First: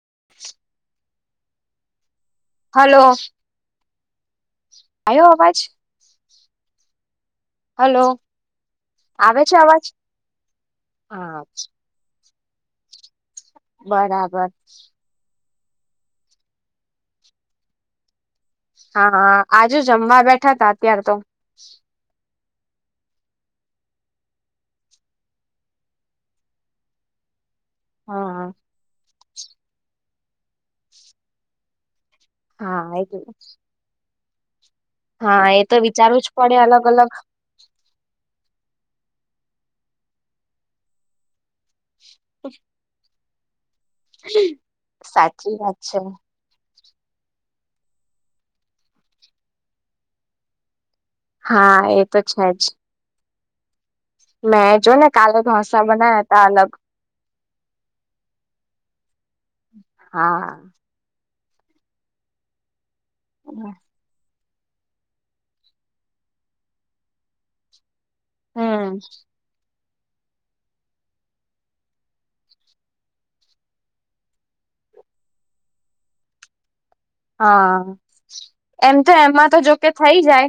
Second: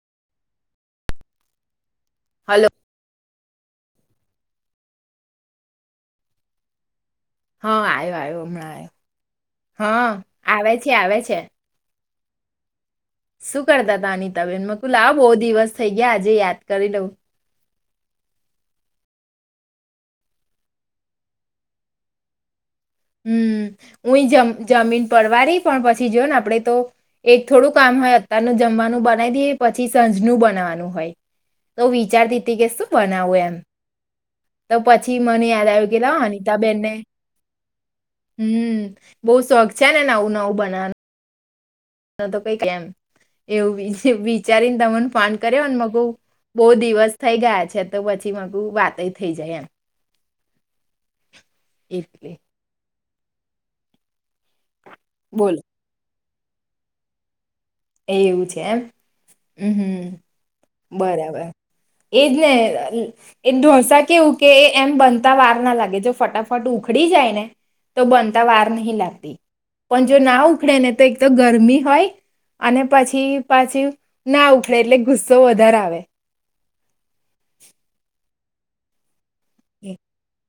[unintelligible] Hello આવયો અવાજ હા, હલો આવ્યો આવ્યો હમણાં આવ આવે છે અવાજ હા આવે છે આવે છે. હા શું કરતા હતા બરાબર અનિતાબેન મ કુ લાવ બહ દિવસ થઈ ગયા આજે યાદ કરી લઉં, હા, આજુ જમવા બેઠા હતા અત્યારે તો હમ હું જમ જમીન પડવા રહી પણ પછી જો ને આપડે તો એક થોડું કામ હોય હા અત્યારનું જમવાનું, પછીજ બનાવાનું હોય, તો વિચાર દીતી કે શું? હા એ બનાવું એમ, તો પછી મને હા એ યાદ તો આવુ લાવ વિચારવું જ પડે અનિતાબેન અલગ ને અલગ હમ બહુ શોખ છે, ને નવું નવું બનાવાનું ના તો કઈ કેમ એવું વિચારીને તમેને ફોન સાચી કર્યોને વાત મગ છે બહ દિવસ થઈ ગયા છે તો પછી મકુ વાતય થઇ જાય એમ હા એ તો એટલે છે જ મે જો ને કાલે ઢોસા બનાયાતા તાલક એ એવું છે એમ હમ હા હમ બરાબર એજને એ ઢોસા કે ઉ કે એ એમ બનતા વાર ના લાગે જો ફટાફટ ઉખડી જાય ને તો બનતા વાર નહીં હમ લાતી પણ જો ના ઉખડે ને તો એક તોમ ગરમી હોય અને પછી પાછી ના ઉખડે એટલે ગુસ્સો વધારે આવે હા એમ તો એમાં તો જોકે થઈ જાય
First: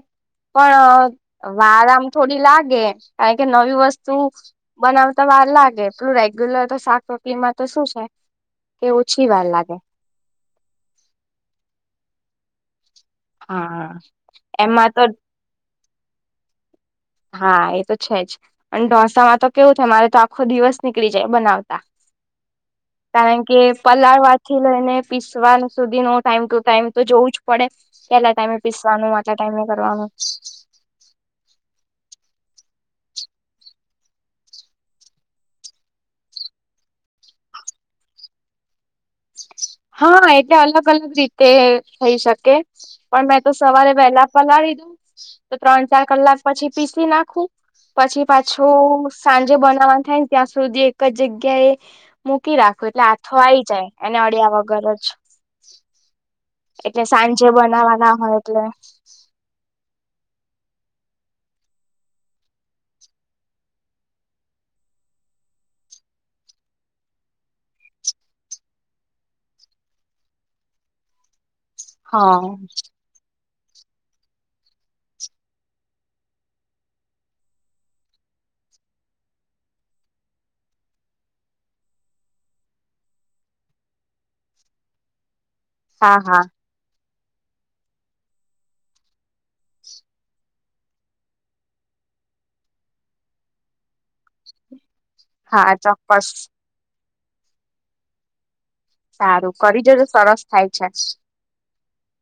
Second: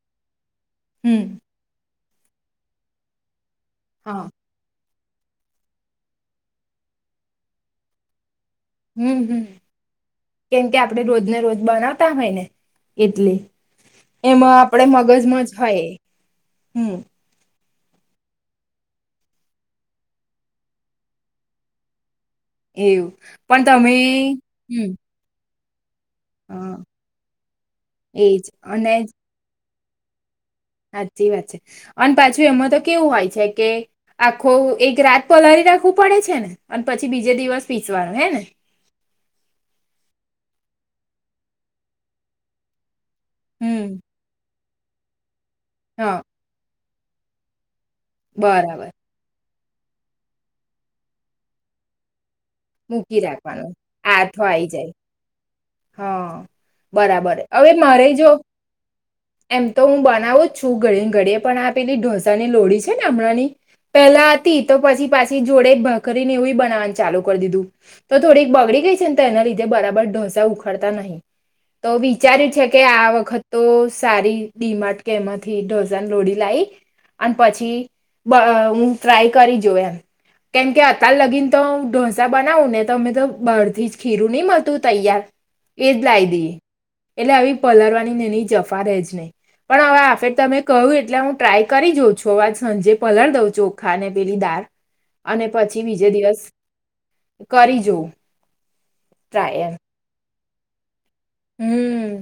પણ હમ્મ અ વારામ થોડી લાગે કાઈ કે નવી વસ્તુ હા બનાવતા વાર લાગે એટલું રેગ્યુલર તો શાક રોટલી માં તો શું છે કે હમ ઓછી હમ વાર લાગે કેમ કે આપડણે રોજને રોજ બનાવતા હોય ને એટલે હા એમાં આપડે મગજ મજ હોય હમ હા એ તો છે જ અને ઢોસામાં તો કેવું થાય મારે તો આખો દિવસ નીકળી જાય બનાવતા એવું કારણ કે પણ તમે પલાળવાથી હમ લઈને પીસવાનું સુધી નો ટાઈમ ટુ હા ટાઈમ તો જોવું જ પડે એના એજ ટાઈમે અને પીસવાનું આટલા ટાઈમે કરવાનું સાચી વાત છે અને પાછું એમાં તો કેવું હોય છે કે આખો એક રાત પલાળી રાખવું પડે છે ને અને પછી બીજે દિવસ પીસવાનુ હે ને હા એટલે અલગ અલગ રીતે થઇ શકે પણ મેં તો હમ સવારે વહેલા પલાળી દીઘુ [inaudible] ત્રણ ચાર હા કલાક પછી પીસી નાખું પછી બરાબર પાછું સાજ જો બનાવવાનું થાય ને ત્યાં સુધી એક જગ્યાએ મૂકી રાખું એટલે મૂકી આથો આઈ રાખવાનું જાય. એને આથો અડ્યા આઈ વગર જાય જ હા એટલે બરાબર સાંજે હવે મારે બનાવાના જો હોય એટલે એમ તો હું બનાવું જ છું ઘડીએ ને ઘડીએ પણ આ પેલી ઢોસા ની લોડી છે ને હમણાં ની પેલા હતી તો પછી પાછી જોડે ભખરી ને એવું બનાવવા ચાલુ કરી દીધું. તો થોડીક બગડી ગઈ છે ને તો એના લીધે બરાબર ઢોસા ઉખાડતા નહી. તો હા વિચાર્યું છે કે આ વખત તો સારી ડીમાટ કે એમાંથી ઢોસાન લોડી લઈ અને પછી બા હું ટ્રાય કરી જો એમ કેમકે અતાર લગીને તો ડોસ સા બનાવું ને તો અમે તો બહથી જ ખીરું નહી મળતું તૈયાર એજ હા લાઇ દે. હા એટલે આવી પલળવાની એની જફા રહે જ નહીં પણ હવે આ ફેર તમે કહ્યું એટલે હું ટ્રાય કરી જોવું છુ આજ સાંજે પલાળ દઉં ચોખા ને પેલી દાર અને હા પછી બીજે ચોક્કસ દિવસ કરી જો. સારું કરી જજો સરસ થાય છે. હમ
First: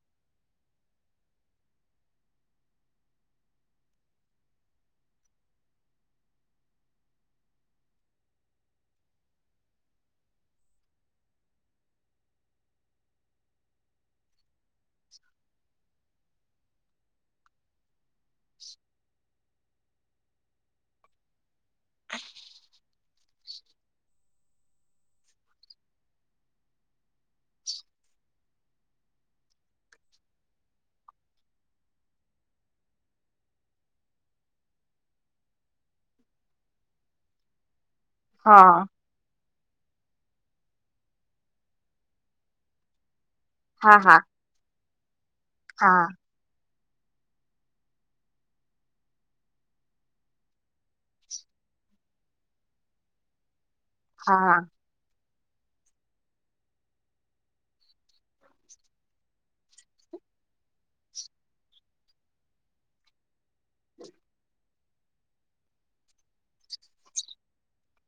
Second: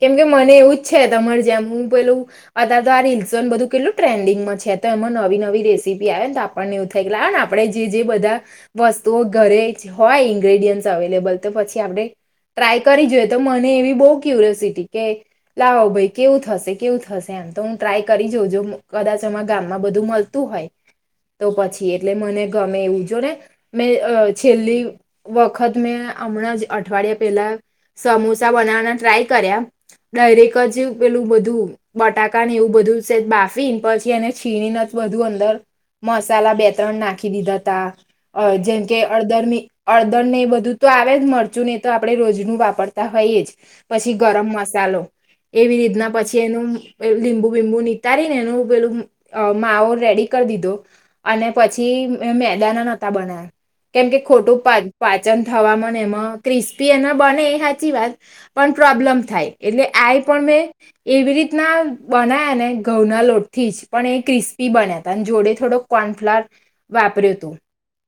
કેમકે મને એવું જ છે તમારે જેમ હું પેલું અત તો આ રીલ્સન બધું કેટલું ટ્રેન્ડિંગમાં છે, તો એમાં નવી નવી રેસીપી આવેને તો આપણને એવું થાય કે લાગે ને આપણે જે જે બધા, વસ્તુઓ ઘરે હોય ઇન્ગ્રેડિયન્ટ અવેલેબલ તો પછી આપણે ટ્રાય કરી જોઈએ. તો મને એવી બહ ક્યુરિયોસિટી કે લાવો ભાઈ કેવું થશે કેવું થશે એમ તો હું ટ્રાય કરી જાઉંજ કદાચ અમા ગામમાં બધું મળતું હોય. તો પછી એટલે મને ગમે એવું. જોને, મેં છેલ્લી વખત મેં હમણાં જ અઠવાડિયા પેલા સમોસા બનાવવાના ટ્રાય કર્યા ડાયેક જ પેલું બધું બટાકા ને એવું બધું છે, બાફીને પછી એને છીણીને બધું અંદર, મસાલા બે ત્રણ નાખી દીધા તા. અ હા જેમ કે અડદરમી અળદર ને એ બધું તો આવે જ મરચું નહી તો આપડણે રોજનું વાપર ત હોઈ જ હા પછી હા ગરમ મસાલો. એવી હા રીતના પછી એનું લીંબુ બીંબુ નીતારીને એનું પેલું માવ રેડી કરી દીધો, અને પછી મે મેદાના નહોતા બના્યા. કેમ કે હા ખોટું પાચન થવા એમાં ક્રિસ્પી એ બને સાચી વાત, પણ પ્રોબ્લેમ થાય એટલે આ પણ મેં એવી રીતના બના્યા ને ઘઉંના લોટ થી જ પણ એ ક્રિસ્પી બન્યા ત અને જોડે થોડોક કોર્નફ્લાર, વાપર્યું હતું.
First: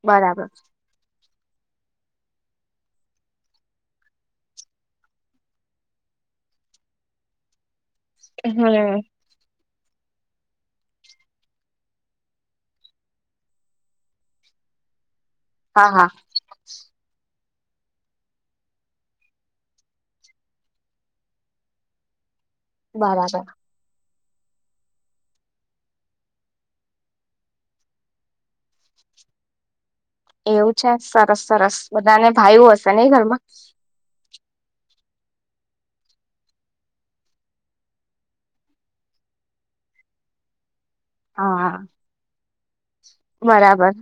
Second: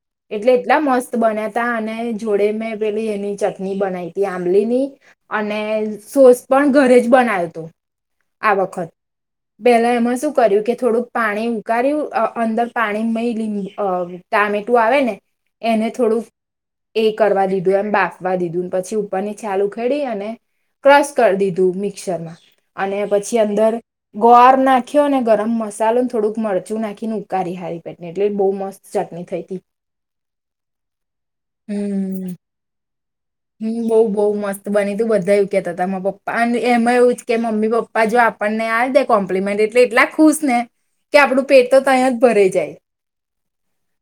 બરાબર એટલે એટલા મસ્ત બન્યા ત અને જોડે મેં પેલી એની ચટણી બનાઈતી. ફમલીની, અને સોસ પણ ઘરે જ બનાયો હતો. આ વખત હમ. પેલા એમાં શું કર્યું કે થોડુંક પાણી ઉકાર્યું અંદર પાણીમાંય લીંબ ટામેટું આવે ને. એને હા હા થોડુંક એ કરવા દીધું. એમ બાફવા દીધું પછી પનીર ચાલુ ખેડી અને, ક્રશ કરી દીધું મિક્સરમાં. અને પછી બરાબર અંદર ગોવાર નાખ્યો અને ગરમ મસાલો ન થોડુંક મરચું નાખીન ઉકારી હારી પેટને એટલે બહુ મસ્ત ચટણી થઈતી. એવું છે સરસ સરસ, બધાને ભાયુ હશે નઈ ઘરમાં. બઉ બઉ મસ્ત બની તું બધા એવું કેતાતા મા પપ્પા અને એમાં એવું કે મમ્મી પપ્પા જો આપણને આ દે કોમ્પ્લિમેન્ટ એટલે એટલા ખુશ ને. કે આપડું પેટ હા તો તય જ ભરઈ જાય. બરાબર.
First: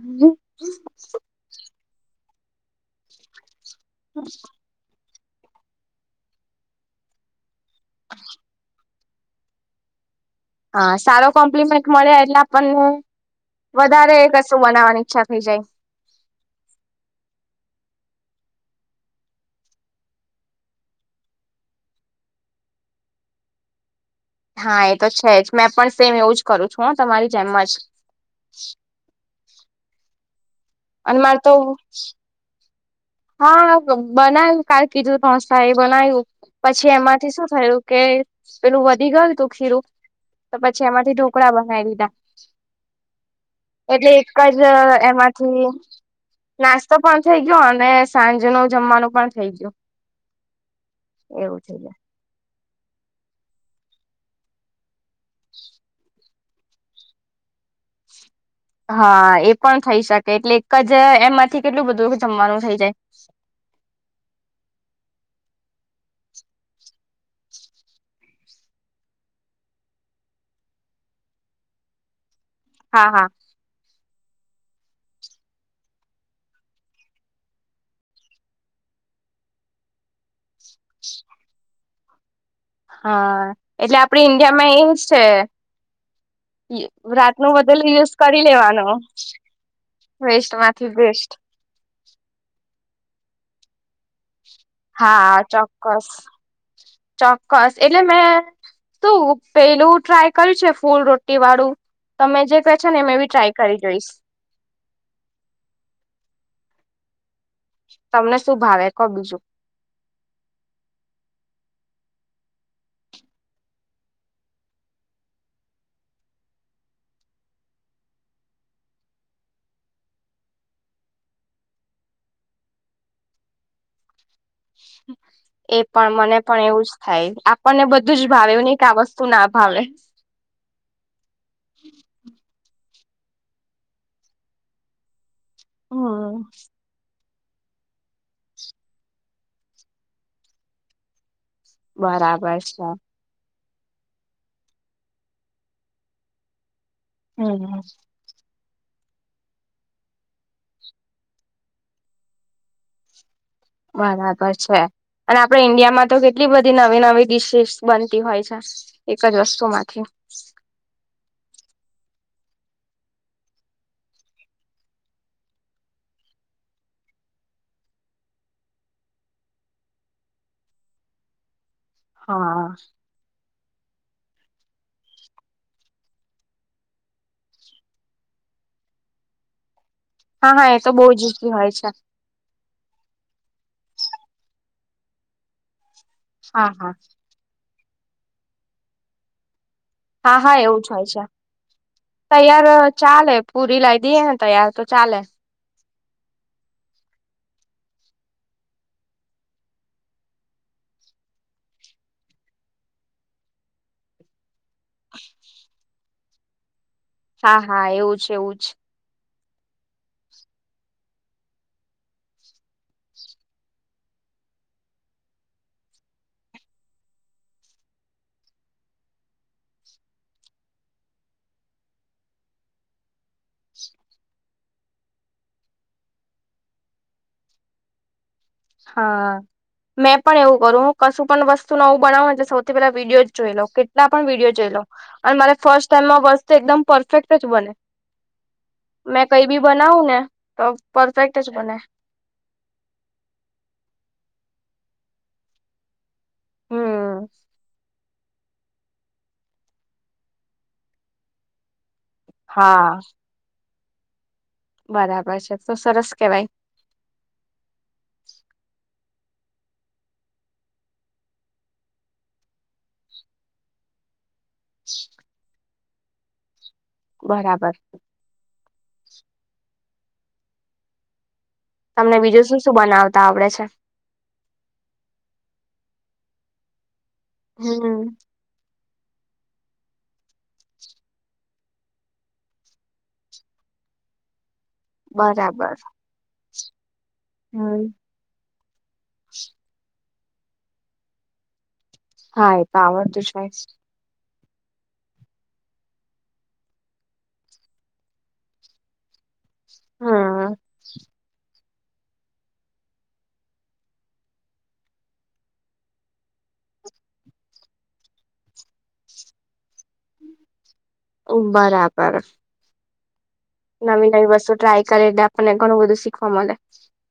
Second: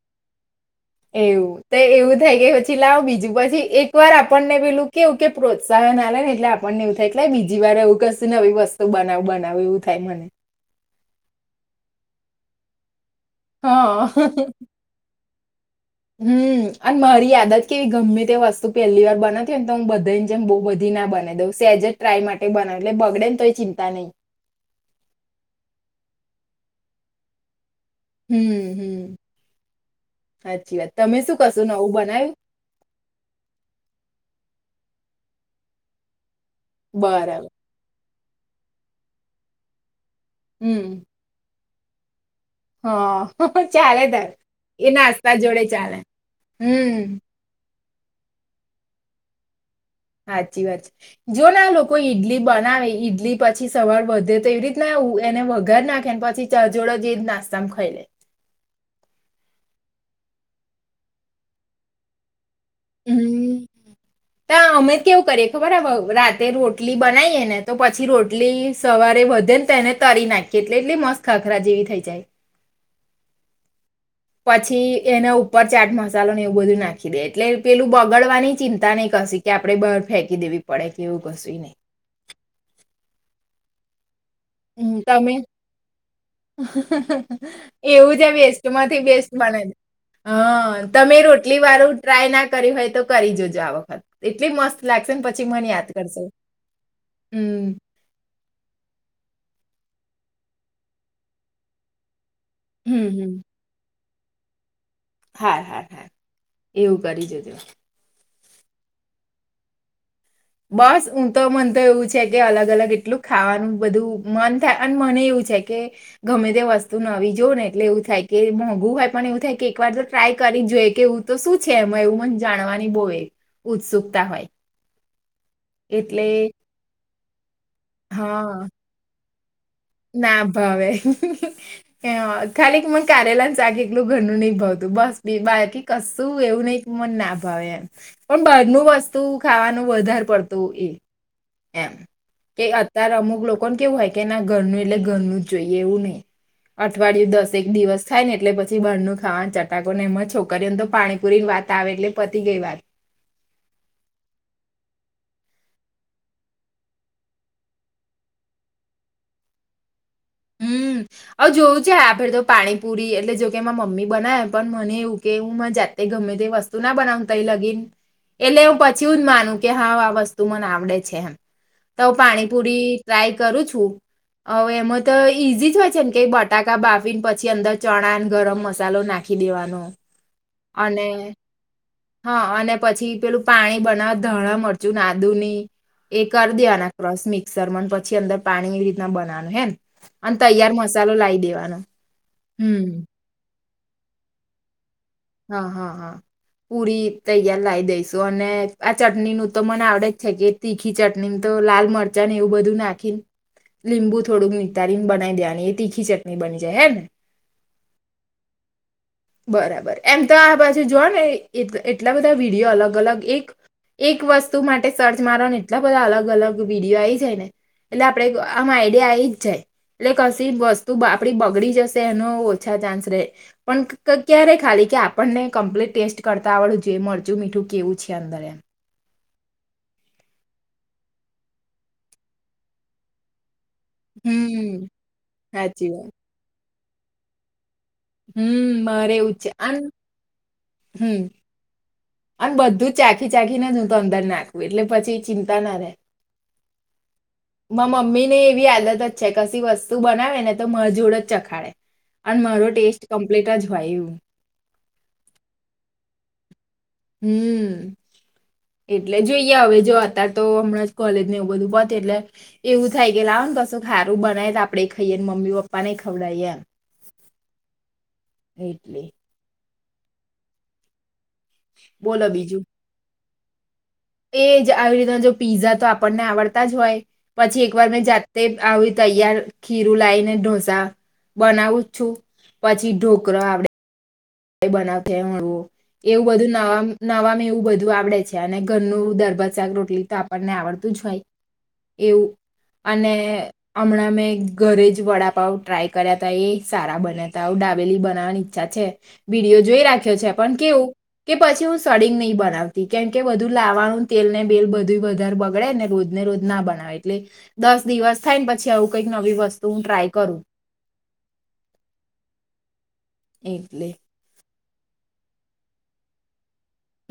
એવું તો એવું થાય કે પછી લાવ બીજું પછી એક પનને પેલું કેવું કે પ્રોત્સાહન આલન એટલે આપણને એવું થાય એટલે બી જીવા રે એવું કશું નવી વસ તો બનાવ બનાવ એવું થાય મને. હા, સારો કોમ્પ્લિમેન્ટ મળે એટલે આપણને હા વધારે કશું બનાવવાની ઈચ્છા હું જઉં. હમ, અન મારી આદત કેવી ગમે તે વસ્તુ પેલી વાર બનાતી હોય ન તો હું બધાને જેમ બહુ બધી ના બનાઈ દઉં સેજ જ ટ્રાય માટે બનાવી એટલે બગડે ન તો એ ચિંતા નહીં. હા, એ તો છે જ મેં પણ સેમ એવું જ કરું છું તમારી જેમ જ. હમ હમ. સાચી વાત, તમે અને શું મારે તો કશું નવું બનાયુ? હા, બનાય કાર કીધુ પહોચતા એ બનાયુ પછી એમાંથી બરાબર શું થયું કે પેલું વધી ગયુ તું ખીરો. તો પછી હમ એમાંથી ઢોકળા બ ના એટલ દા હા ચાલે એટલે એક તાર જ એ નાસ્તા જોડે એમાંથી ચાલે નાસ્તો હમ પણ થઇ ગ્યો અને સાંજનું જમવાનું પણ થઇ ગ્યો. સાચી વાત છે, જોને આ લોકો ઈડલી બ ના ઈ ઈડલી પછી સવાર વધે તો એવી રીતના એને વઘાર નાખેન પછી ચા જોડ જે નાસ્તામાં ખઈલે. હા, એ પણ થઈ શકે એટલે એક જ એમાંથી કેટલું બધું જમવાનું થઈ જાય હમ, ત અમે કેવું કરીએ તો બરાબઉ રાતે રોટલી બનાઈએ ને તો પછી રોટલી સવારે વધેન તો એને તરી નાખીએ એટલે એટલી મસ્ત ખાખરા જેવી થઈ જાય. હા હા. પછી એના ઉપર ચાટ મસાલો ને એવું બધું નાખી દે એટલે પેલું બગાડવાની ચિંતા નહી કશી કે આપડે બાર ફેંકી દેવી પડે કે એવું કસુય નહી. હા એટલે આપડ ઇન્ડિયામાં હમ એઇમ્સ છે. તમે રાતનું બધેલું યુઝ એવું છે કરી બેસ્ટમાંથી લેવાનું બેસ્ટ છે, વેસ્ટ હ માંથી તમે બેસ્ટ રોટલી વાળું ટ્રાય ના કરી હોય તો કરી જજો આ વખત. એટલી મસ્ત લાગશે ને હા પછી મને યાદ ચોક્કસ, કરશે હમ ચોક્કસ એટલે મેં શું પેલું ટ્રાય કર્યું છે ફૂલ રોટી વાળું. તમે જે કહે છો ને હમ એમે બી ટ્રાય કરી જોઈશ. હા હા હા એવું કરી જોજે. તમને શું ભાવે કો બીજું? બસ હું તો મન તો એવું છે કે અલગ અલગ એટલું ખાવાનું બધું મન થાય અને મને એવું છે કે ગમે તે વસ્તુ નવી જોઉ ને એટલે એવું થાય કે મોંઘું હોય પણ એવું થાય કે એક વાર તો ટ્રાય કરી જોઈએ કે, એું તો શું છે એમાં એવું મને જાણવાની બહુ એ ઉત્સુકતા હોય. [inaudible] એ પણ એટલે મને પણ એવું જ. થાય. પણને બધું જ ભાવે હા નને આ વ સુ ના ભાવે ના ભાવે. હ ખાલી કે મસ્ કારેલાનું સાક એટલું ઘરનું નહં ભાવતું બસ. બાકી હમ કશું એવું નહિ મને ના અવ એમ, પણ બારનું વસ્તુ ખાવાનું વધારે પડતું એ. એમ, બરાબર કે છે અત્યારે અમુક લોકો કોણ કેવું હોય કે ના ઘરનું એટલે ઘરનું જ જોઈએ એવું નહી. અઠવાડિયું દસ એક હમ દિવસ થાય ને એટલે પછી ભરનું ખાવાનું ચટાકો ને એમાં છોકરીને તો પાણીપુરી ની વાત આવે એટલે પતી ગઈ વાત. બરાબર છે, અને આપડ ઈન્ડિયામાં તો કેટલી બધી નવી નવી ડિશિસ બનતી હોય છે એક જ વસ્તુ માંથી. હમ. હ જોયું છે આપે તો પાણીપુરી એટલે જો કે મમ્મી બનાવે પણ મને એવું કે હુંને જાતે ગમે તે વસ્તુ ના બનાવ ત એ લગીન, એટલે હ પછી જ માનું કે હા આ વસ્તુ મને આવડે છે એમ. તો હ પાણી હા પુરી ટ્રાય કરું છું. એમ જ તો ઈઝી જ હોય છે ને કે બટાકા બાફીને પછી અંદર ચણા ગરમ મસાલો નાખી દેવાનો. હા હા એ તો બહુ અને જ ઈઝી હોય છે હા અને પછી પેલું પાણી બનાવવા ધણા મળતા જુ આદુની. એ કર હા દેના હા ક્રોસ મિક્સર મ પ પછી અંદર પાણીની રીતના બનાવાનું હ ને. હા હા એવું જ હોય છે, તૈયાર હમ ચાલે. પૂરી લાઈ દ એ તૈયાર તો ચાલે હા હા હા પૂરી તૈયાર લાવ દઈશ. તો અને આ ચટણી નું તો મને આવડે જ છે કે તીખી ચટણી તો લાલ મરચા ને એવું બધું નાખીને, લીંબુ થોડુંક મી તન બનાઈ દેવાની. તીખી ચટનીણી બની જાય હૈ ને. હા હા એવું છે એવું જ. બરાબર એમ તો આ બાજુ જોઓ ને એટલા બધા વિડીયો અલગ અલગ એક એક વસ્તુ માટે સર્ચ મારોવા ને એટલા બધા અલગ અલગ વિડીિયો આ જાય ને એટલે આપણે આમ આઈડિયા આવી જ જાય એટલે કશી વસ્તુ આપડી બગડી જશે એનો ઓછા ચાન્સ રહે પણ ક્યારે ખાલી કે આપણને કમ્પ્લીટ ટેસ્ટ કરતા આવડું જે મરચું મીઠું કેવું છે અંદર. હા, મેં પણ એવું કરું કશું પણ વસ્તુ નવું બનાવ એટલે સૌથી પેલા વિડીયો જ જોઈ લઉ. કેટલા પણ વિડીયો જોઈ લો, હમ અને મારે ફર્સ્ટ સાચી વાત ટાઈમમાં વસ્ત એકદમ પરફેક્ટ અ જ બને. હમ મારે મેં એવું જ કઈ છે ભી અન બનાવું ને તો હમ પરફેક્ટ જ બને. અને બધું ચાખી ચાખીને જ હું તો અંદર નાખું એટલે પછી ચિંતા ના રહેે. હમ મા મ્મી ને એવી આદત જ છે કશી વસ્તુ બનાવે ને તો મજોડ જ ચખાડે. અને મારો હા ટેસ્ટ કમ્પ્લીટ જ હોય એવું. બરાબર છે તો સરસ કેવાય. હમ એટલે જોઈએ હવે જો અતાર તો હમણાં કોલેજને એવું બધું પતે, એટલે એવું થાય કે લાવ ને કશું સારું બનાય આપડે ખાઈએમ મ્મીપાપા પને ખવડા એ એમ. બરાબર. ઈટલી. તમને બીજું શું શું બનાવત આવડે છે? એજ આવી રીતના જો પીઝા તો આપણને આવડતા જ હોય. પછી એક વાર હમ મેં જાતે આવી તૈયાર ખીરું લાવને ઢોસા બનાવું છું, પછી ઢોકરો આવડે. બનાવ થ મળવું બરાબર એવું બધું ન નવામ એવું હમ બધું આવડે છે, અને ઘરનું દરબાજ શાક રોટલી તો આપ પણને આવડતું જ હોય. એવું હા એ તો અને આવડતું છે હમણાં મેં ઘરે જ વડાપાવ ટ્રાય કર્યા ત એ સારા બન્યા ત ડાબેલી બનાવવાની ઈચ્છા છે. વિડીયો જોઈ રાખ્યો છે પણ હમ કેવું કે પછી હું સડીંગ નહી બનાવતી કેમ કે બધું લાવવાનું તેલ ને બેલ બધું વધારે બગડેને રોજ ને રોજ ના બનાવે એટલે, દસ દિવસ થાય ને પછી આવું કઈક નવી વસ્તુ હું ટ્રાય કરું. ઓ બરાબર. એટલે નવી નવી વસ્તુ ટ્રાય કરે એટલે આપણને ઘણું બધું શીખવા મળે.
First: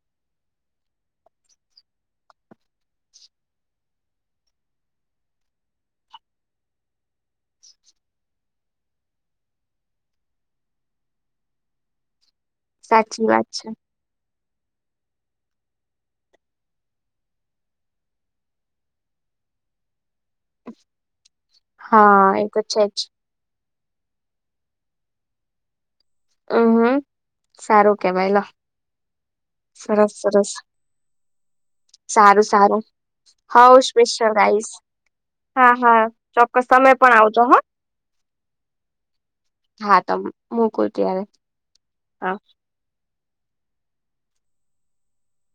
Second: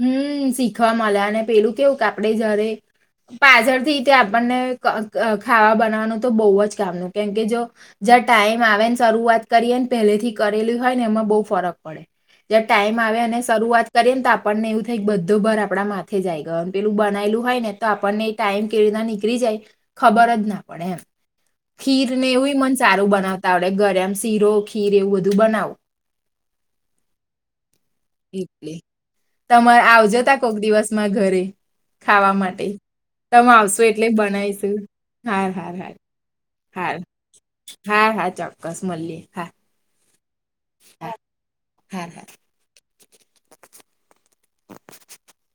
હમ [unintelligible] જ ટાઈમ આવે સાચી અને વાત છે શરૂઆત કરીએને આપ [unintelligible] ખબર જ ના પડે, એમ ખીરને હા એ એવું તો મન છે જ સારું બનાવતા આવડે ગરમ શીરો ખીર એવું બધું બનાવુ. હમ હમ સારું. કેવાય લો એટલે. તમારે સરસ આવજોતા સરસ કોક દિવસમાં ઘરે ખાવા સારું માટે, સારું તમે હવ આવશો એટલે સ્પેશિયલ રાઈસ બનાવીશું, હા હાર હાર. હા ચોક્કસ તમે હારુ, પણ આવજો હ હા, હા, ચોક્કસ મલીએ હા ખાતમ મૂકું હા હા ત્યારે, હા [unintelligible]